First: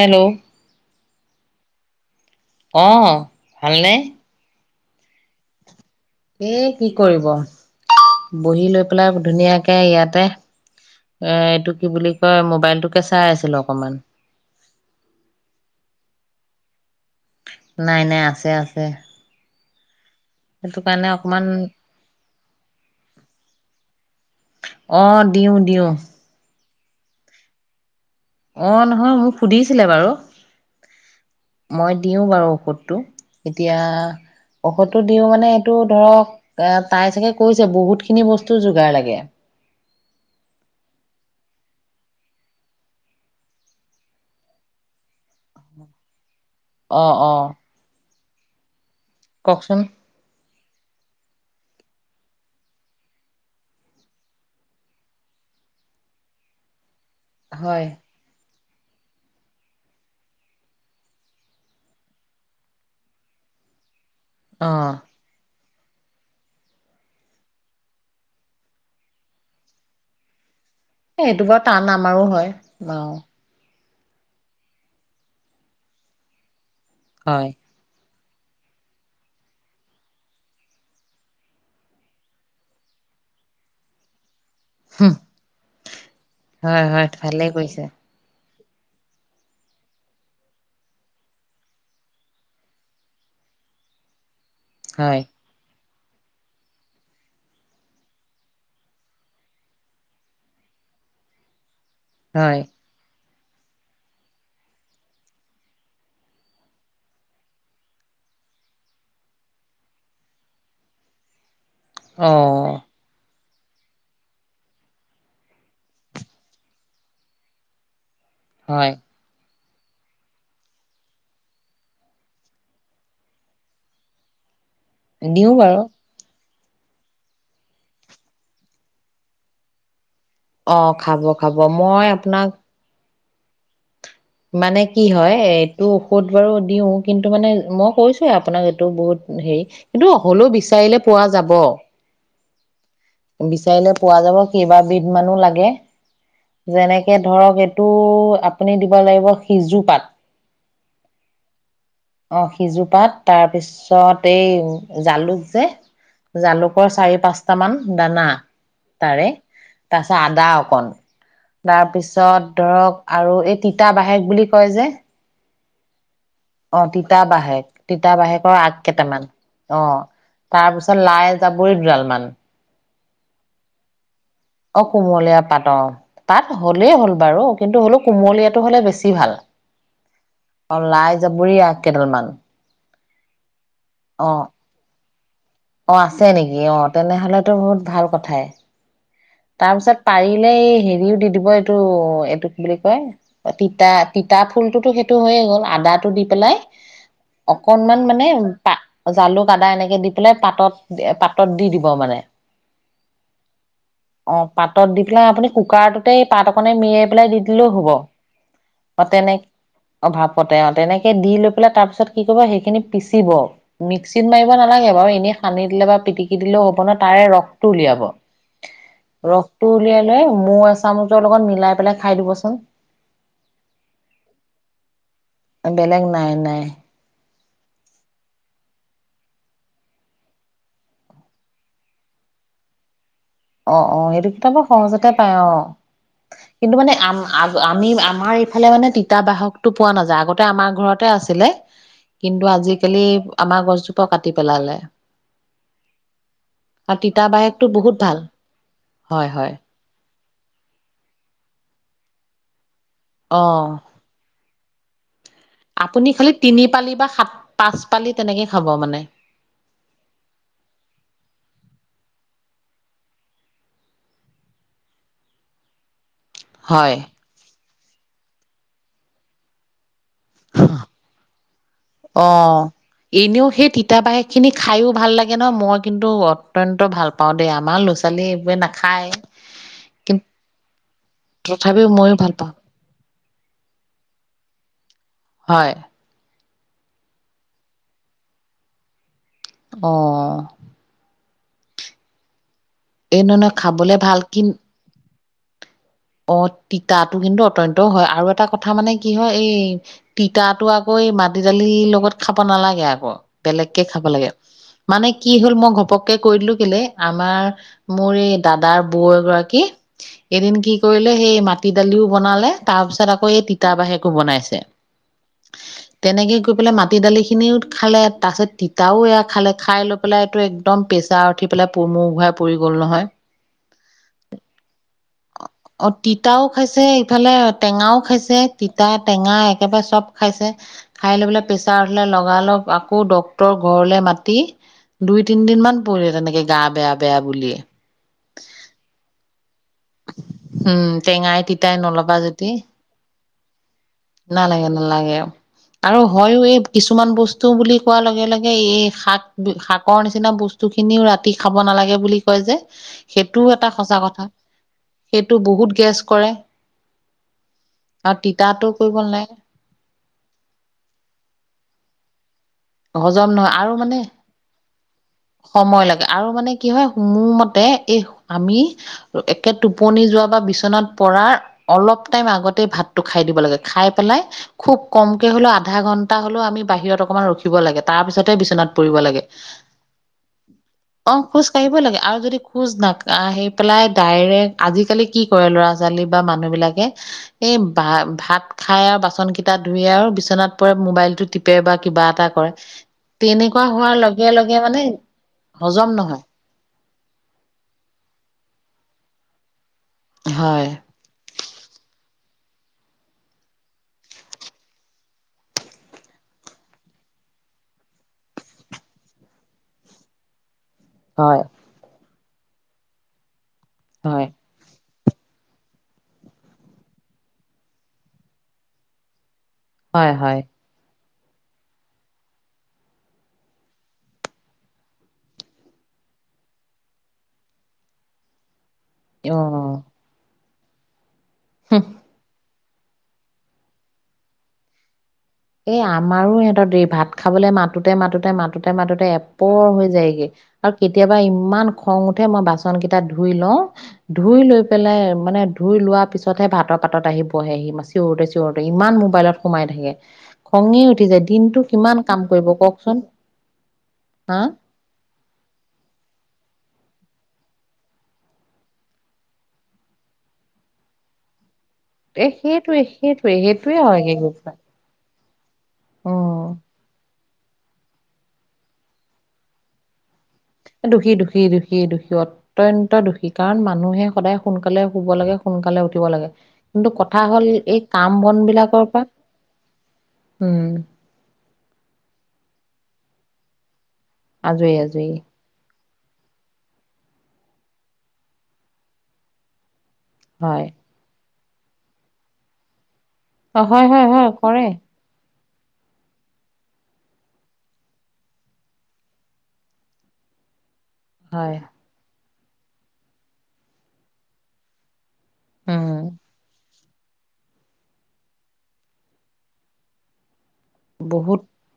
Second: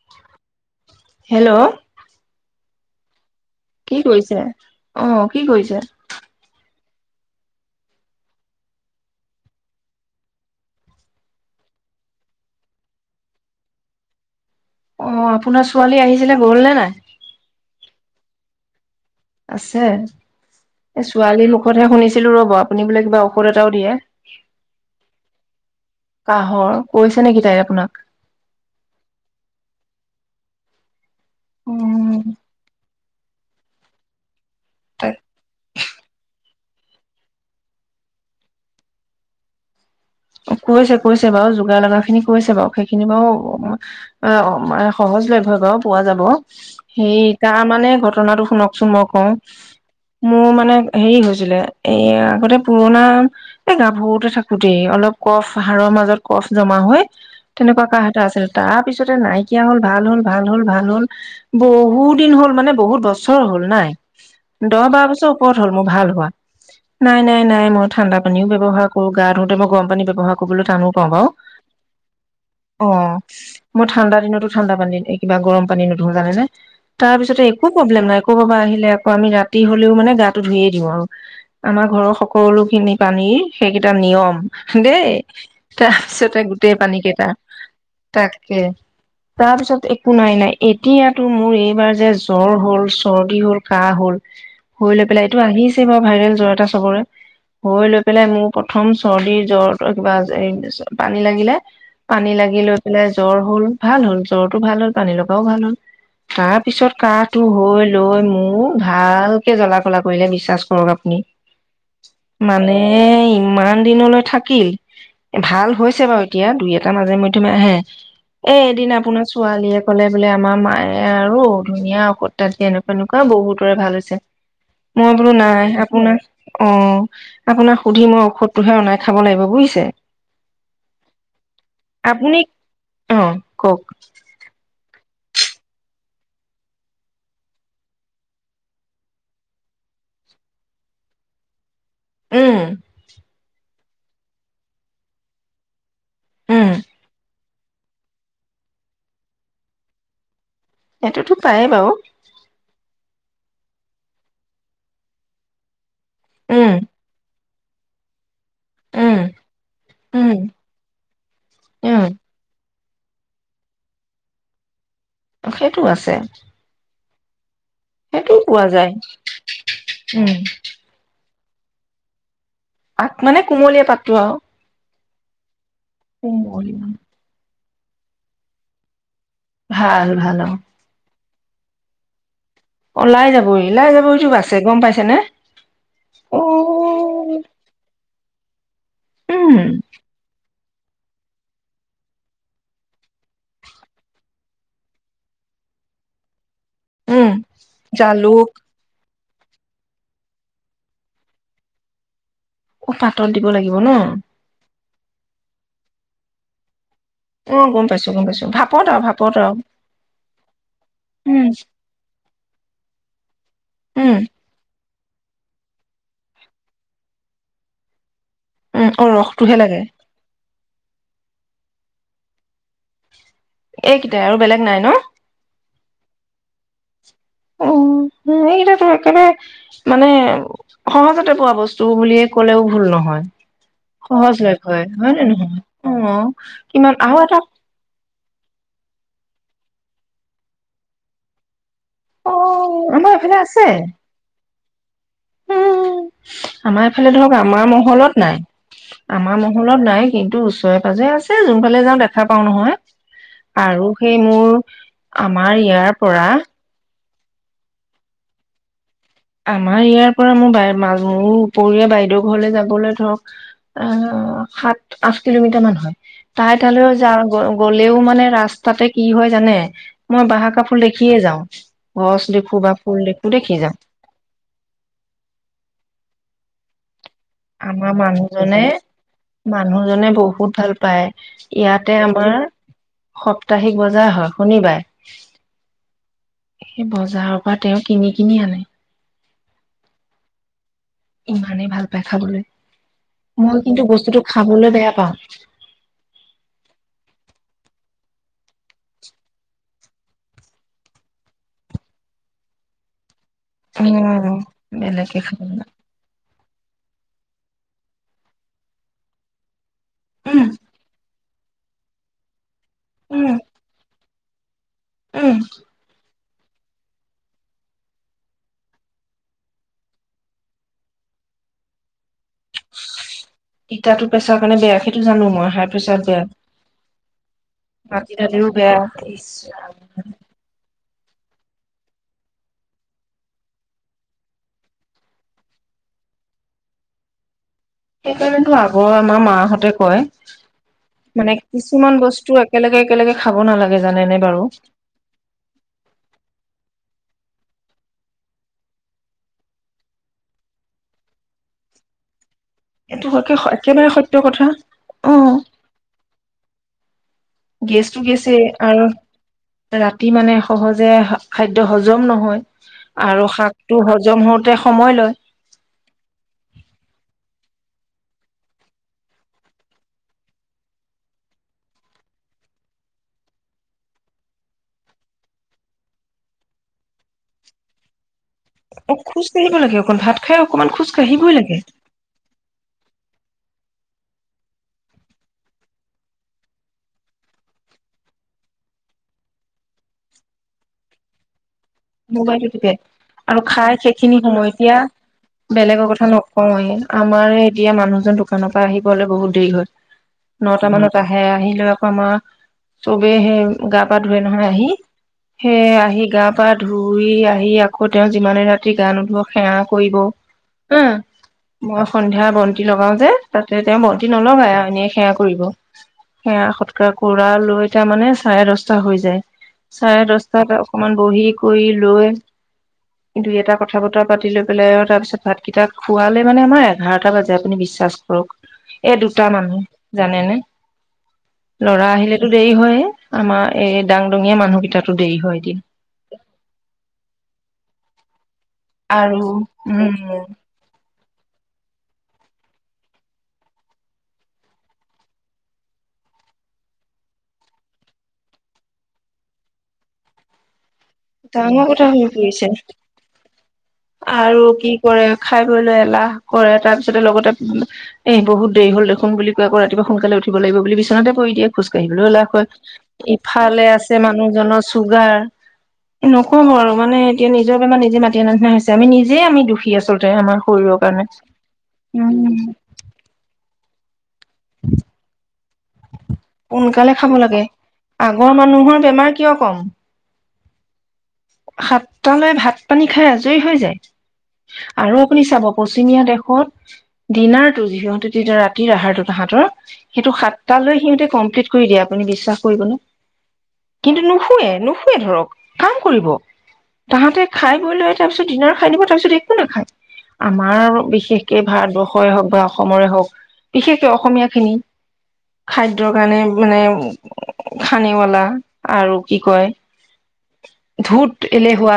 Hello? Hello? অ'। ভালনে কি কৰিছে? অ' কি কৰিছে? এই কি কৰিব, বহি লৈ পেলাই ধুনীয়াকে ইয়াতে এ এইটো কি বুলি কয়, মোবাইলটোকে চাই আছিলোঁ অকণমান। অ আপোনাৰ ছোৱালী আহিছিলে, গ'ল নে নাই? নাই নাই, আছে আছে। আছে? সেইটো এ কাৰণে অকমান ছোৱালীৰ মুখতহে শুনিছিলো‍ঁ ৰব, আপুনি বোলে কিবা ঔষধ এটাও দিয়ে, অ দিওঁ দিওঁ কাহৰ। কৈছে নেকি তাই আপোনাক? অ নহয় মোক সুধিছিলে বাৰু। মই উম, দিওঁ বাৰু ঔষধটো। এতিয়া ঔষধটো দিও মানে এইটো ধৰক এতিয়া তাই চাগে কৈছে বহুত খিনি বস্তু যোগাৰ লাগে। কৈছে কৈছে বাৰু, যোগাৰ লগা খিনি কৈছে বাৰু। সেইখিনি বাৰু, উম, সহজ লভ্যয়ে বাৰু পোৱা যাব। অ সেই অ তাৰ মানে ঘ ঘটনাাতটো শুনক চোন অ কওকচোন মোৰ মান মানে হেৰি হৈছিলে, এই আগতে পুৰণা, এই গাভৰুতে থাকোতেই, অলপ কফ, হাড়ৰ মাজত কফ জমা হৈ তেনেকুৱা হয় কাহ এটা আছিল। তাৰ পিছতে নাইকিয়া হল ভাল হল ভাল হল ভাল হল, বহুত দিন হ'ল মানে বহুত বছৰ হল নাই। অ দহ বাৰ বছৰ ওপৰত হল মোৰ ভাল হোৱা। নাই নাই নাই মই ঠাণ্ডা পানীও ব্যৱহাৰ কৰো গা ধোওঁতে মই গৰম পানী ব্যব [unintelligible] সেইটো বাৰু টান আমাৰো হয় অ বাৰু। মই ঠাণ্ডা দিনতো ঠাণ্ডা পানী এই কিবা গৰম পানী নধোওঁ জানে নে? তাৰ পিছতে হয় একো প্ৰব্লেম নাই। আকৌ বাবা আহিলে আকৌ আমি ৰাতি হলেও মানে গাটো ধুইয়ে দিওঁ আৰু। আমাৰ ঘৰৰ সকলো খিনি পানীৰ সেইকেইটা নিয়ম। দেই, হুম, তাৰপিছতে গোটেই হয় পানী হয় কেইটা ভালে কৰিছে তাক কে, তাৰপিছত একো নাই নাই এতিয়াতো মোৰ এইবাৰ যে জ্বৰ হ'ল, চৰ্দি হ'ল, কাহ হল। হৈ লৈ হয় পেলাই এইটো আহি ছে বাৰু ভাইৰেল জ্বৰ এটা চবৰে। হৈ লৈ পেলাই মোৰ প্ৰথম চৰ্দী জ্বৰ তৰ কিবা [unintelligible] পানী লাগিলে। পানী হয় লাগি লৈ পেলাই জ্বৰ হ'ল ভাল হল। জ্বৰটো ভাল হ'ল পানী লগাও ভাল হ'ল, তাৰপিছত কাহটো হৈ লৈ মোক ভালকে জ্বলা কলা কৰিলে বিশ্বাচ কৰক আপুনি। অ মানে ই ইমান দিনলৈ থাক কিল। ভাল হৈছে বাৰু এতিয়া, দুই এটা মাজে মধ্যমে আহে। এ এদিন হয় আপোনাৰ ছোৱালীয়ে কলে বোলে আমাৰ মায়ে আৰু ধুনীয়া ঔষধ টা দি এনেকুৱা এনেকুৱা বহুতৰে ভাল হৈছে। মই বোলোঁ দিওঁ নাই বাৰু আপোনাৰ অ', আপোনাক সুধি মই ঔষধটোহে অনাই খাব লাগিব বুইছে অ' খাব খাব। মই আপুনি আপোনাক অ' কওক। মানে কি হয় এইটো ঔষধ বাৰু দিও কিন্তু মানে মই কৈছোৱে আপোনাক এইটো বহুত হেৰি কিন্তু হলেও বিচাৰিলে পোৱা যাব। উম। বিচাৰিলে পোৱা যাব। কেইবাবিধ মানো লাগে। উম যেনেকে ধৰক এই টো আপুনি দিব লাগিব সিজু পাত। এইটোতো পায় বাৰু। অ সিজোপাত তাৰপিছত এই জালুক যে উম জালুকৰ চাৰি পাঁচ টামান দানা। উম তাৰে তাৰপিছত উম আদা অকন উম তাৰপিছত ধৰক আৰু এই তিতা বাহেক বুলি কয় যে সেইটো আছে অ তিতাবাহে সেইটোও তিতাবাহেকৰ পোৱা আগ যায় কেইটামান অ উম তাৰপিছত লাই [unintelligible] দুদালমান পাত মানে কুমলীয়া পাতোটো আৰু। কুমলীয়া পাত। অ', তাত কুমলীয়া হ'লেই হ'ল বাৰু। কিন্তু হ'লেও কুমলীয়াটো হ'লে বেছি ভাল। ভাল-ভাল অ। যাবৰীয়া কেইডালমান। ওলাই যাবই ওলাই যাবইতো অ', আছে গম পাইছে নে অ', আছে নেকি অ', উম তেনেহলেতো বহুত ভাল কথাই। তাৰ পিছত, পাৰিলে এ হেৰিও দি দিব এইটো, এইটো বুলি কয় তিতা-তিতা ফুলটোতো সেইটো হৈয়ে গ'ল আদাটো দি পেলাই উম অকনমান মানে জালুক পা জালুক, আদা, এনেকে দি পেলাই পাতত-পাতত দি-দিব মানে। অ', পাতত দিব লাগিব ন। অ', পাতত দি পেলাই আপুনি কুকাৰটোতে এই পাত অকণনে মেৰিয়াই দি অ দিলেও গম হব। পাইছো গম পাইছো ভাপত আৰু অ', ভাপত তেনে আৰু অ, ভাপতে অ, তেনেকে দি উম লৈ পেলাই তাৰপিছত কি কৰিব সেইখিনি পিচিব, উম মিক্সিত মাৰিব নালাগে বাৰু এ সানি দিলে বা পিটিকি দিলেও হ'ব ন, তাৰে ৰসটো উলিয়াব। উম অ ৰসটোহে ৰসটো লাগে উলিয়ালে মৌ এচা চামুচৰ লগত মিলাই পেলাই খাই দিবচোন। এইকেইটাই আৰু বেলেগ নাই ন। বেলেগ নাই-নাই। উম, এইকটাতো একেবাৰে মানে সহজতে পোৱা বস্তু বুলিয়ে ক'লেও ভুল নহয়। অ', অ', সেইটো সহজলভ্য কিতাপত হয় সহজতে হয় নে পাই অ। নহয় কিন্তু মানে কিমান আৰু এটা আম-আগ-আমি-আম আমাৰ এইফালে মানে তিতা বাহকটো পোৱা নাযায়, আগতে আমাৰ ঘৰতে আছিলে। অ কিন্তু আজিকালি, এইফালে আমাৰ আছে গছজোপাও কাটি পেলালে। [unintelligible] আমাৰ আৰু এইফালে তিতা ধৰক বাহকটো আমাৰ বহুত ভাল মহলত নাই। হয় আমাৰ হয় মহলত নাই কিন্তু ওচৰে পাজৰে আছে, যোন ফালে যাওঁ দেখা পাও অ নহয়। আৰু সেই মোৰ আমাৰ ইয়াৰ পৰা পাচ পালি তেনেকে খাব মানে। আমাৰ ইয়াৰ পৰা মোৰ [unintelligible] মোৰ উপৰীয়া বাইদেউৰ ঘৰলে যাবলৈ ধৰক আ, সাত আঠ কিলোমিটাৰ মান হয়। তাই তাহালেও হয় যাওঁ গৈ গ'লেও মানে ৰাস্তাতে কি হয় জানে? মই বাহাকাপুল দেখিয়ে যাওঁ, গছ অ দেখো বা ফুল দেখো, এনেও দেখি সেই যাওঁ। তিতা বাহক খিনি খাইও ভাল লাগে ন মই কিন্তু অত্যন্ত ভাল পাওঁ দেই আমাৰ ল'ৰা ছোৱালী এইবোৰে মানুহজনে, নাখায় মানুহজনে কিন্তু বহুত ভাল পায়, তথাপিও ইয়াতে ময়ো ভাল আমাৰ পাওঁ সপ্তাহিক বজাৰ হয়, শুনিবাৰ। হয় সেই বজাৰৰ পৰা তেওঁ কিনি-কিনি আনে। অ'। ইমানেই ভাল পায় খাবলৈ। এই নহয় নহয় মই কিন্তু খাবলে বস্তুটো ভাল কি খাবলৈ বেয়া পাওঁ। অ তিতাটো কিন্তু অত্যন্ত হয় আৰু এটা কথা মানে কি হয় এই, তিতাটো আকৌ এই মাটি-দালি লগত খাব নালাগে আকৌ। বেলেগকে খাব লাগে, উম মানে বেলেগে কি খাব হ'ল উম মই ঘপককে কৈ দিলোঁ লে আমাৰ, মোৰ এই দাদাৰ বৌ এগৰাকী এদিন কি সেই মাটি-দালিও বনালে তাৰ পিছত আকৌ উম এই তিতা বাহি বনাইছে। উম। তেনেকে গৈ পেলাই মাটি দালিখিনিও খালে তাৰপিছত তিতাও এইয়া খালে, খাই লৈ পেলাইতো একদম প্ৰেছাৰ উঠি পেলাই পু-মূৰ ঘূৰায় তিতাটো প্ৰেছাৰ কাৰণে বেয়া, সেইটো জানো মই হাই অহ, প্ৰেছাৰত বেয়া তিতাও খাইছে, ইফালে টেঙাও মাটি খাইছে, দালিও বেয়া ইচ তিতা-টেঙা ৰাম একেবাৰে চব খাইছে। খাই লৈ পেলাই প্ৰেছাৰ উঠিলে লগা লগ আকৌ ডক্তৰক ঘৰলে মাতি, দুই-তিনদিন মান পৰিলে তেনেকে গা বেয়া-বেয়া বুলিয়ে। সেই কাৰণেতো আগৰ আমাৰ মাহঁতে কয়। উম, মানে টেঙাই-তিতাই কিছুমান নলবা, বস্তু [unintelligible] একেলগে একেলগে খাব নালাগে জানেনে বাৰু নালাগে-নালাগে, আৰু হয়ও এই কিছুমান বচ স্তু বুলি কোৱাৰ লগে-লগে এই শাক, শাকৰ নিচিনা বস্তুখিনিও ৰাতি খাব নালাগে বুলি কয় যে, এইটো একে সেইটোও এটা একেবাৰে সঁচা সত্য কথা। সেইটো অ', বহুত গেছ কৰে গেছতো আৰু গেছে, তিতাটো আৰু কৰিব নালাগে ৰাতি মানে সহজে খাদ্য হ হজম নহয়। আৰু হজম নহয়, আৰু শাকটো মানে, হজম হওঁতে সময় লয় সময় লাগে, আৰু মানে কি হয় মোৰ মত তে এই, আমি একে টোপনি যোৱা বা বিচনাত পৰাৰ অলপ টাইম আগতে ভাতটো খাই দিব লাগে, খাই পেলাই খুব কমকে হলেও আধা ঘন্টা হলেও আমি বাহিৰত অকমান ৰখি দিব লাগে তাৰপিছত তে বিচনাত অ পৰিব লাগে, খোজ কাঢ়িব লাগে অকণ ভাত খাই অকমান খোজ অহ কাঢ়িবই খোজ কাঢ়িবই লাগে আৰু যদি খোজ না আহি পেলাই ডাইৰেক্ট, আজিকালি কি কৰে ল'ৰা-ছোৱালী বা মানুহ বিলাকে, এই বা ভাত খাই আৰু বাচন কেইটা ধুই আৰু বিচনাত পৰে মোবাইলটো টিপ পে বা কিবা এটা কৰে [unintelligible] আৰু তেনেকুৱা খাই হোৱাৰ সেইখিনি লগে সময় লগে এতিয়া, মানে বেলেগৰ হজম কথা নহয় নকওঁৱেই, আমাৰে এতিয়া মানুহজন দোকানৰ পৰা আহি পলে বহুত দেৰি হয়। নটা হয় মানত আহে, আহিলৈ আকমা- চবে সেই গা-পা ধুৱে নহয় আহি, সেই আহি গা- পা ধুই আহি আকৌ তেওঁ যিমানে ৰাতি গা নোধওক, সেৱা কৰিব। হা হয়। মই সন্ধিয়া বন্তি লগাও যে তাতে তেওঁ বন্তি হয়, নলগাাই আৰু এনে সেৱা সেয়া সৎকাৰ কৰা লৈ তাৰ মানে চাৰে দচটা হৈ যায়। চাৰে হয়, হয়, দচটাত অকমান বহি কৰি লৈ দুই এটা কথা-বতৰা পাতি লৈ পেলাই আৰু তাৰ পিছত ভাতকেইটা খোৱালে মানে আমাৰ এঘাৰটা বাজে আপুনি বিশ্বাস কৰক। এই দুটা অ', মানুহ জানে নে। হুহ, ল'ৰা আহিলেতো দেৰি হৈয়ে। আমাৰ এই দাং-দঙিয়া মানুহ কেইটাতো দেৰি। হয় দিন এই আমাৰো সিহঁতৰ দেৰি, ভাত খাবলৈ মাতোতে মাতোতে মাত মাততে, মাতোতে আৰু এপৰ হৈ উম যায়গৈ আৰু কেতিয়াবা ইমান খং উঠে মই বাচন কেইটা ধুই লওঁ, ধুই লৈ পেলাই মানে ধুই লোৱাৰ পিছতহে ভাতৰ পাতত আহি বহেহি চিঞৰোতে, চিঞৰোতে ইমান মোবাইলত সোমাই থাকে। খঙেই উ ডাঙৰ কথা হৈ পৰিছে হা। আৰু কি কৰে খাই বৈ লৈ এলাহ কৰে তাৰ পিছত ছতে লগতে এ বহুত দেৰি হ'ল দেখোন বুলি কৈ আকৌ ৰাতিপুৱা সোনকালে উঠিব লাগিব বুলি বিছনাতে পৰি দিয়ে। খোজ কাঢ়িবলৈও এ এলাহ কৰে, সেইটোৱে, সেইটোৱে, ইফালে সেইটোৱে আছে হয়গে গৈ পেলাই মানুহজনৰ চুগাৰ। উম। নক'ব আৰু মানে এতিয়া নিজৰ বেমাৰ নিজে মাতি আনা নিচিনা হৈছে, আমি নিজেই আমি দুখী আচলতে আমাৰ শৰীৰৰ কাৰণে। দুখী, দুখী, দুখী, দুখী উম অত্যন্ত দুখী, কাৰণ মানুহে সদায় সোনকালে শুব লাগে। সোনকালে উঠিব লাগে, কিন্তু সোনকালে খাব কথা লাগে। হ'ল এই কাম আগৰ বন মানুহৰ বিলাকৰ পৰা বেমাৰ কিয় কম উম। সাতটালৈ ভাত-পানী খাই আজৰি হৈ যায়। আজৰি আৰু আজৰি আপুনি চাব বস্ত পচিমীয়া দেশত ডিনাৰটো যিহতেু তেতিয়া ৰাতিৰ আহাৰটো তাহাঁতৰ সেইটো হয় সাতটালৈ সিহঁতে কমপ্লিট কৰি দিয়ে, আপুনি বিশ্বাস কৰিব নে? অ হয় কিন্তু হয় হয় নুশুৱে, কৰে নুশুৱে ধৰক। আ কৰিব, তাহাঁতে খাই বৈ লৈ তাৰপিছত ডিনাৰ খাই দিব, তাৰপিছত একো নাখায়, আমাৰ আৰু বিশেষকে হয় ভাৰতবৰ্ষই হওক বা অস অসমৰে হওক, বিশেষকে অসমীয়া খিনি। খাদ্যৰ উম কাৰণে মানে খানেৱালা আৰু কি কয়? ধোঁত বহুত এলেহুৱা।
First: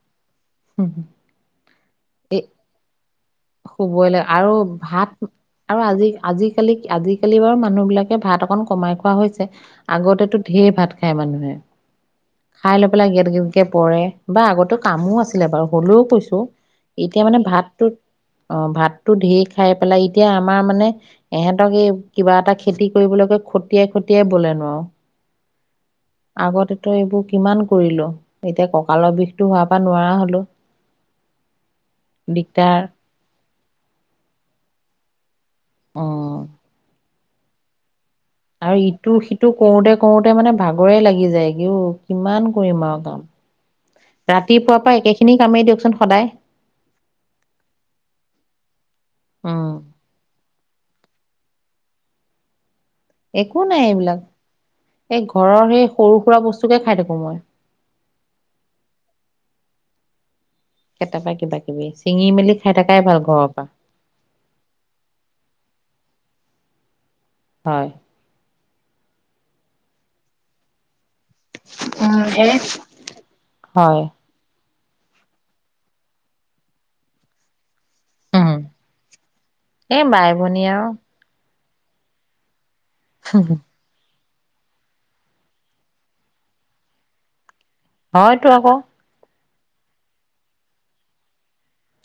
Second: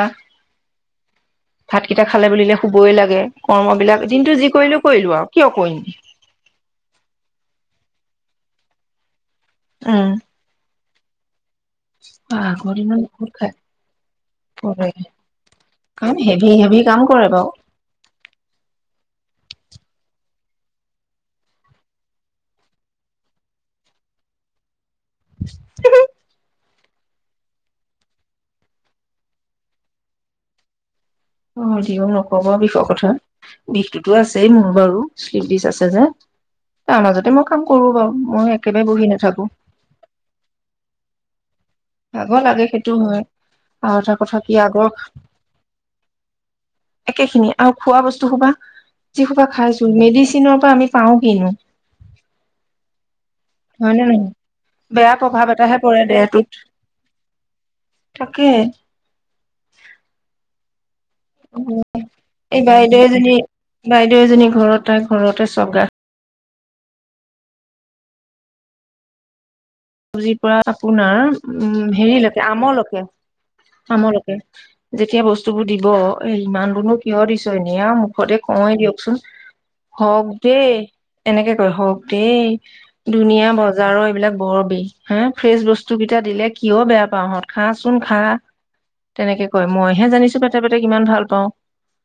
ভাতকেইটা খালে এই বুলিলে শুবই লাগে। কৰ্মবিলাক শুবই দিনটো লাগে যি আৰু কৰিলো কৰিলো আৰু ভাত কিয় কৰিম আৰু আজি আজিকালি আজিকালি বাৰু মানুহ বিলাকে ভাত অকন কমাই খোৱা হৈছে। উম আগতেটো ঢেৰ ভাত খায় মানুহে। আগৰ খায় লৈ দিনত পেলাই গেদ বহুত গেদকে পৰে বা আগতে খাই কামো আছিলে বাৰু হ'লেও কাম কৈছোঁ! হেভি হেভি কাম এতিয়া কৰে মানে বাৰু ভাতটোত অ' ভাতটো ঢেৰ খাই পেলাই। এতিয়া আমাৰ মানে, এহঁতক এই কিবা এটা খেতি কৰিবলৈ কৈ খতিয়াই খতিয়াই বলে নোৱাৰো। [unintelligible] আগতেতো এইবোৰ কিমান কৰিলোঁ। এতিয়া কঁকালৰ বিষটো হোৱাৰ পৰা নোৱাৰা হ'লো। অ' দিঅক নকব দিগদাৰ বিষৰ কথা। বিষটোতো আছেই মোৰ বাৰু! অ [unintelligible] মই কাম কৰোঁ বাৰু। মই আৰু একেবাৰে বহি ইটো নাথাকো সিটো কৰোঁতে কৰোঁতে মানে, ভাগৰে লাগি যায়। ভাগৰ লাগে সেইটো হয় আৰু এটা কথা কি ৰাতিপুৱাৰ আগৰ পৰা একেখিনি কামেই দিয়কচোন সদায় একে খিনিয়ে আৰু খোৱা বস্তু সোপা যি সোপা খায় উম আছোঁ। মেডিচিনৰ পৰা আমি পাওঁ কিনো! একো নাই হয় নে এইবিলাক নহয়! বেয়া প্ৰভাৱ এটাহে পৰে দেহটোত। [unintelligible] খায় থাকো মই। তাকে কেতিয়াবা কিবা কিবি ছিঙি মেলি এই খাই থাকাই বাইদেউ ভাল এজনী ঘৰৰ পৰা বাইদেউ এজনী ঘৰত তাই ঘৰতে চব হয়। চবজিৰ পৰা আপোনাৰ, উম! হেৰিলৈকে, হয় আমলৈকে, হয় আমলৈকে। যেতিয়া বস্তুবোৰ দিব। এ' ইমানবোৰনো কিয় দিছ নিয়া মুখতে উম কওঁৱে দিয়কচোন। এই বাই হওঁক ভনী দেই আৰু এনেকে হওঁক দেই। ধুনীয়া বজাৰৰ এইবিলাক [unintelligible] হে ফ্ৰেচ বস্তু কেইটা দিলে কিয় বেয়া পাওঁ হঁত খাচোন খা। হয়তো আকৌ তেনেকে হয় মইহে জানিছো পেটে পেটে কিমান ভাল পাওঁ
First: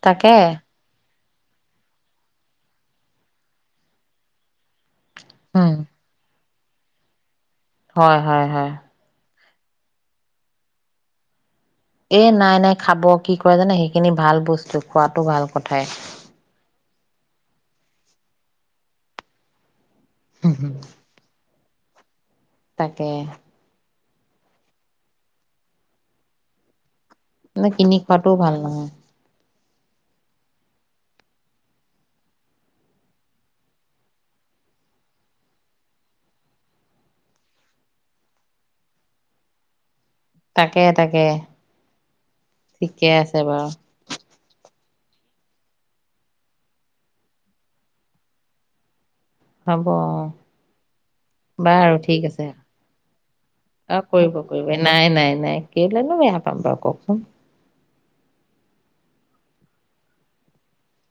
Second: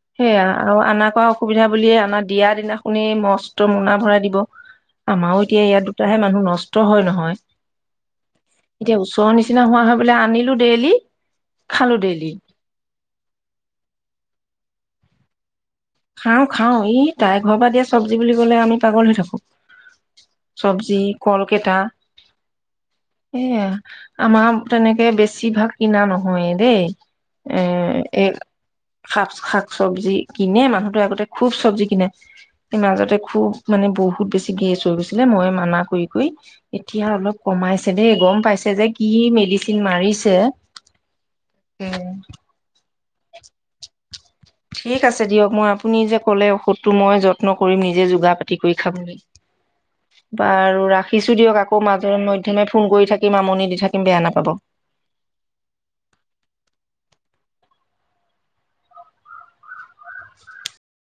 তাকে সেয়া আৰু আনা কোৱা অসুবিধা বুলিয়ে আমাৰ দিয়া দিনাখনি মস্ত মোনা ভৰাই দিব আমাৰও এতিয়া উম ইয়াত দুটাহে মানুহ নষ্ট ত হয় নহয় হয় হয় হয় চিনা হোৱা হয় বোলো আনিলো ডেইলি। খালো এ ডেইলি নাই নাই খাব কি কই জানে সেইখিনি ভাল বস্তু। খোৱাতো ভাল কথাই। খাওঁ খাওঁ ই তাই ঘৰ পৰা দিয়া চব্জি বুলি কলে আমি পাগল হৈ থাকো। চব্জি, কল কেটা তাকে সেইয়া আমাৰ তেনেকে বেছিভাগ কিনা নহয়ে দেই। এ এনে কিনি খোৱাটোও ভাল নহয়। চব্জি কিনে মা নুহটোৱে আগতে খুব চব্জি কিনে মাজতে খুব মানে বহুত বেছি গেছ হৈ গৈছিলে মই মানা কৰি কৰি এতিয়া অলপ কমাইছে দেই গম পাইছে যে কি মেডিচিন মাৰিছ ছে তাকে তাকে উম ঠিকে আছে বাৰু ঠিক আছে দিয়ক মই আপুনি যে ক'লে ঔষধটো মই যত্ন কৰিম নিজে যোগাৰ পাতি কৰি খাবলৈ হ'ব অ বাৰু ৰাখিছো দিয়ক আকৌ বাৰু মাজে ঠিক আছে মধ্যমে ফোন কৰি থাকিম আমনি দি অ থাকিম বেয়া কৰিব নাপাব কৰিব নাই নাই নাই কেলেইনো বেয়া পাম বাৰু কওকচোন। [unintelligible]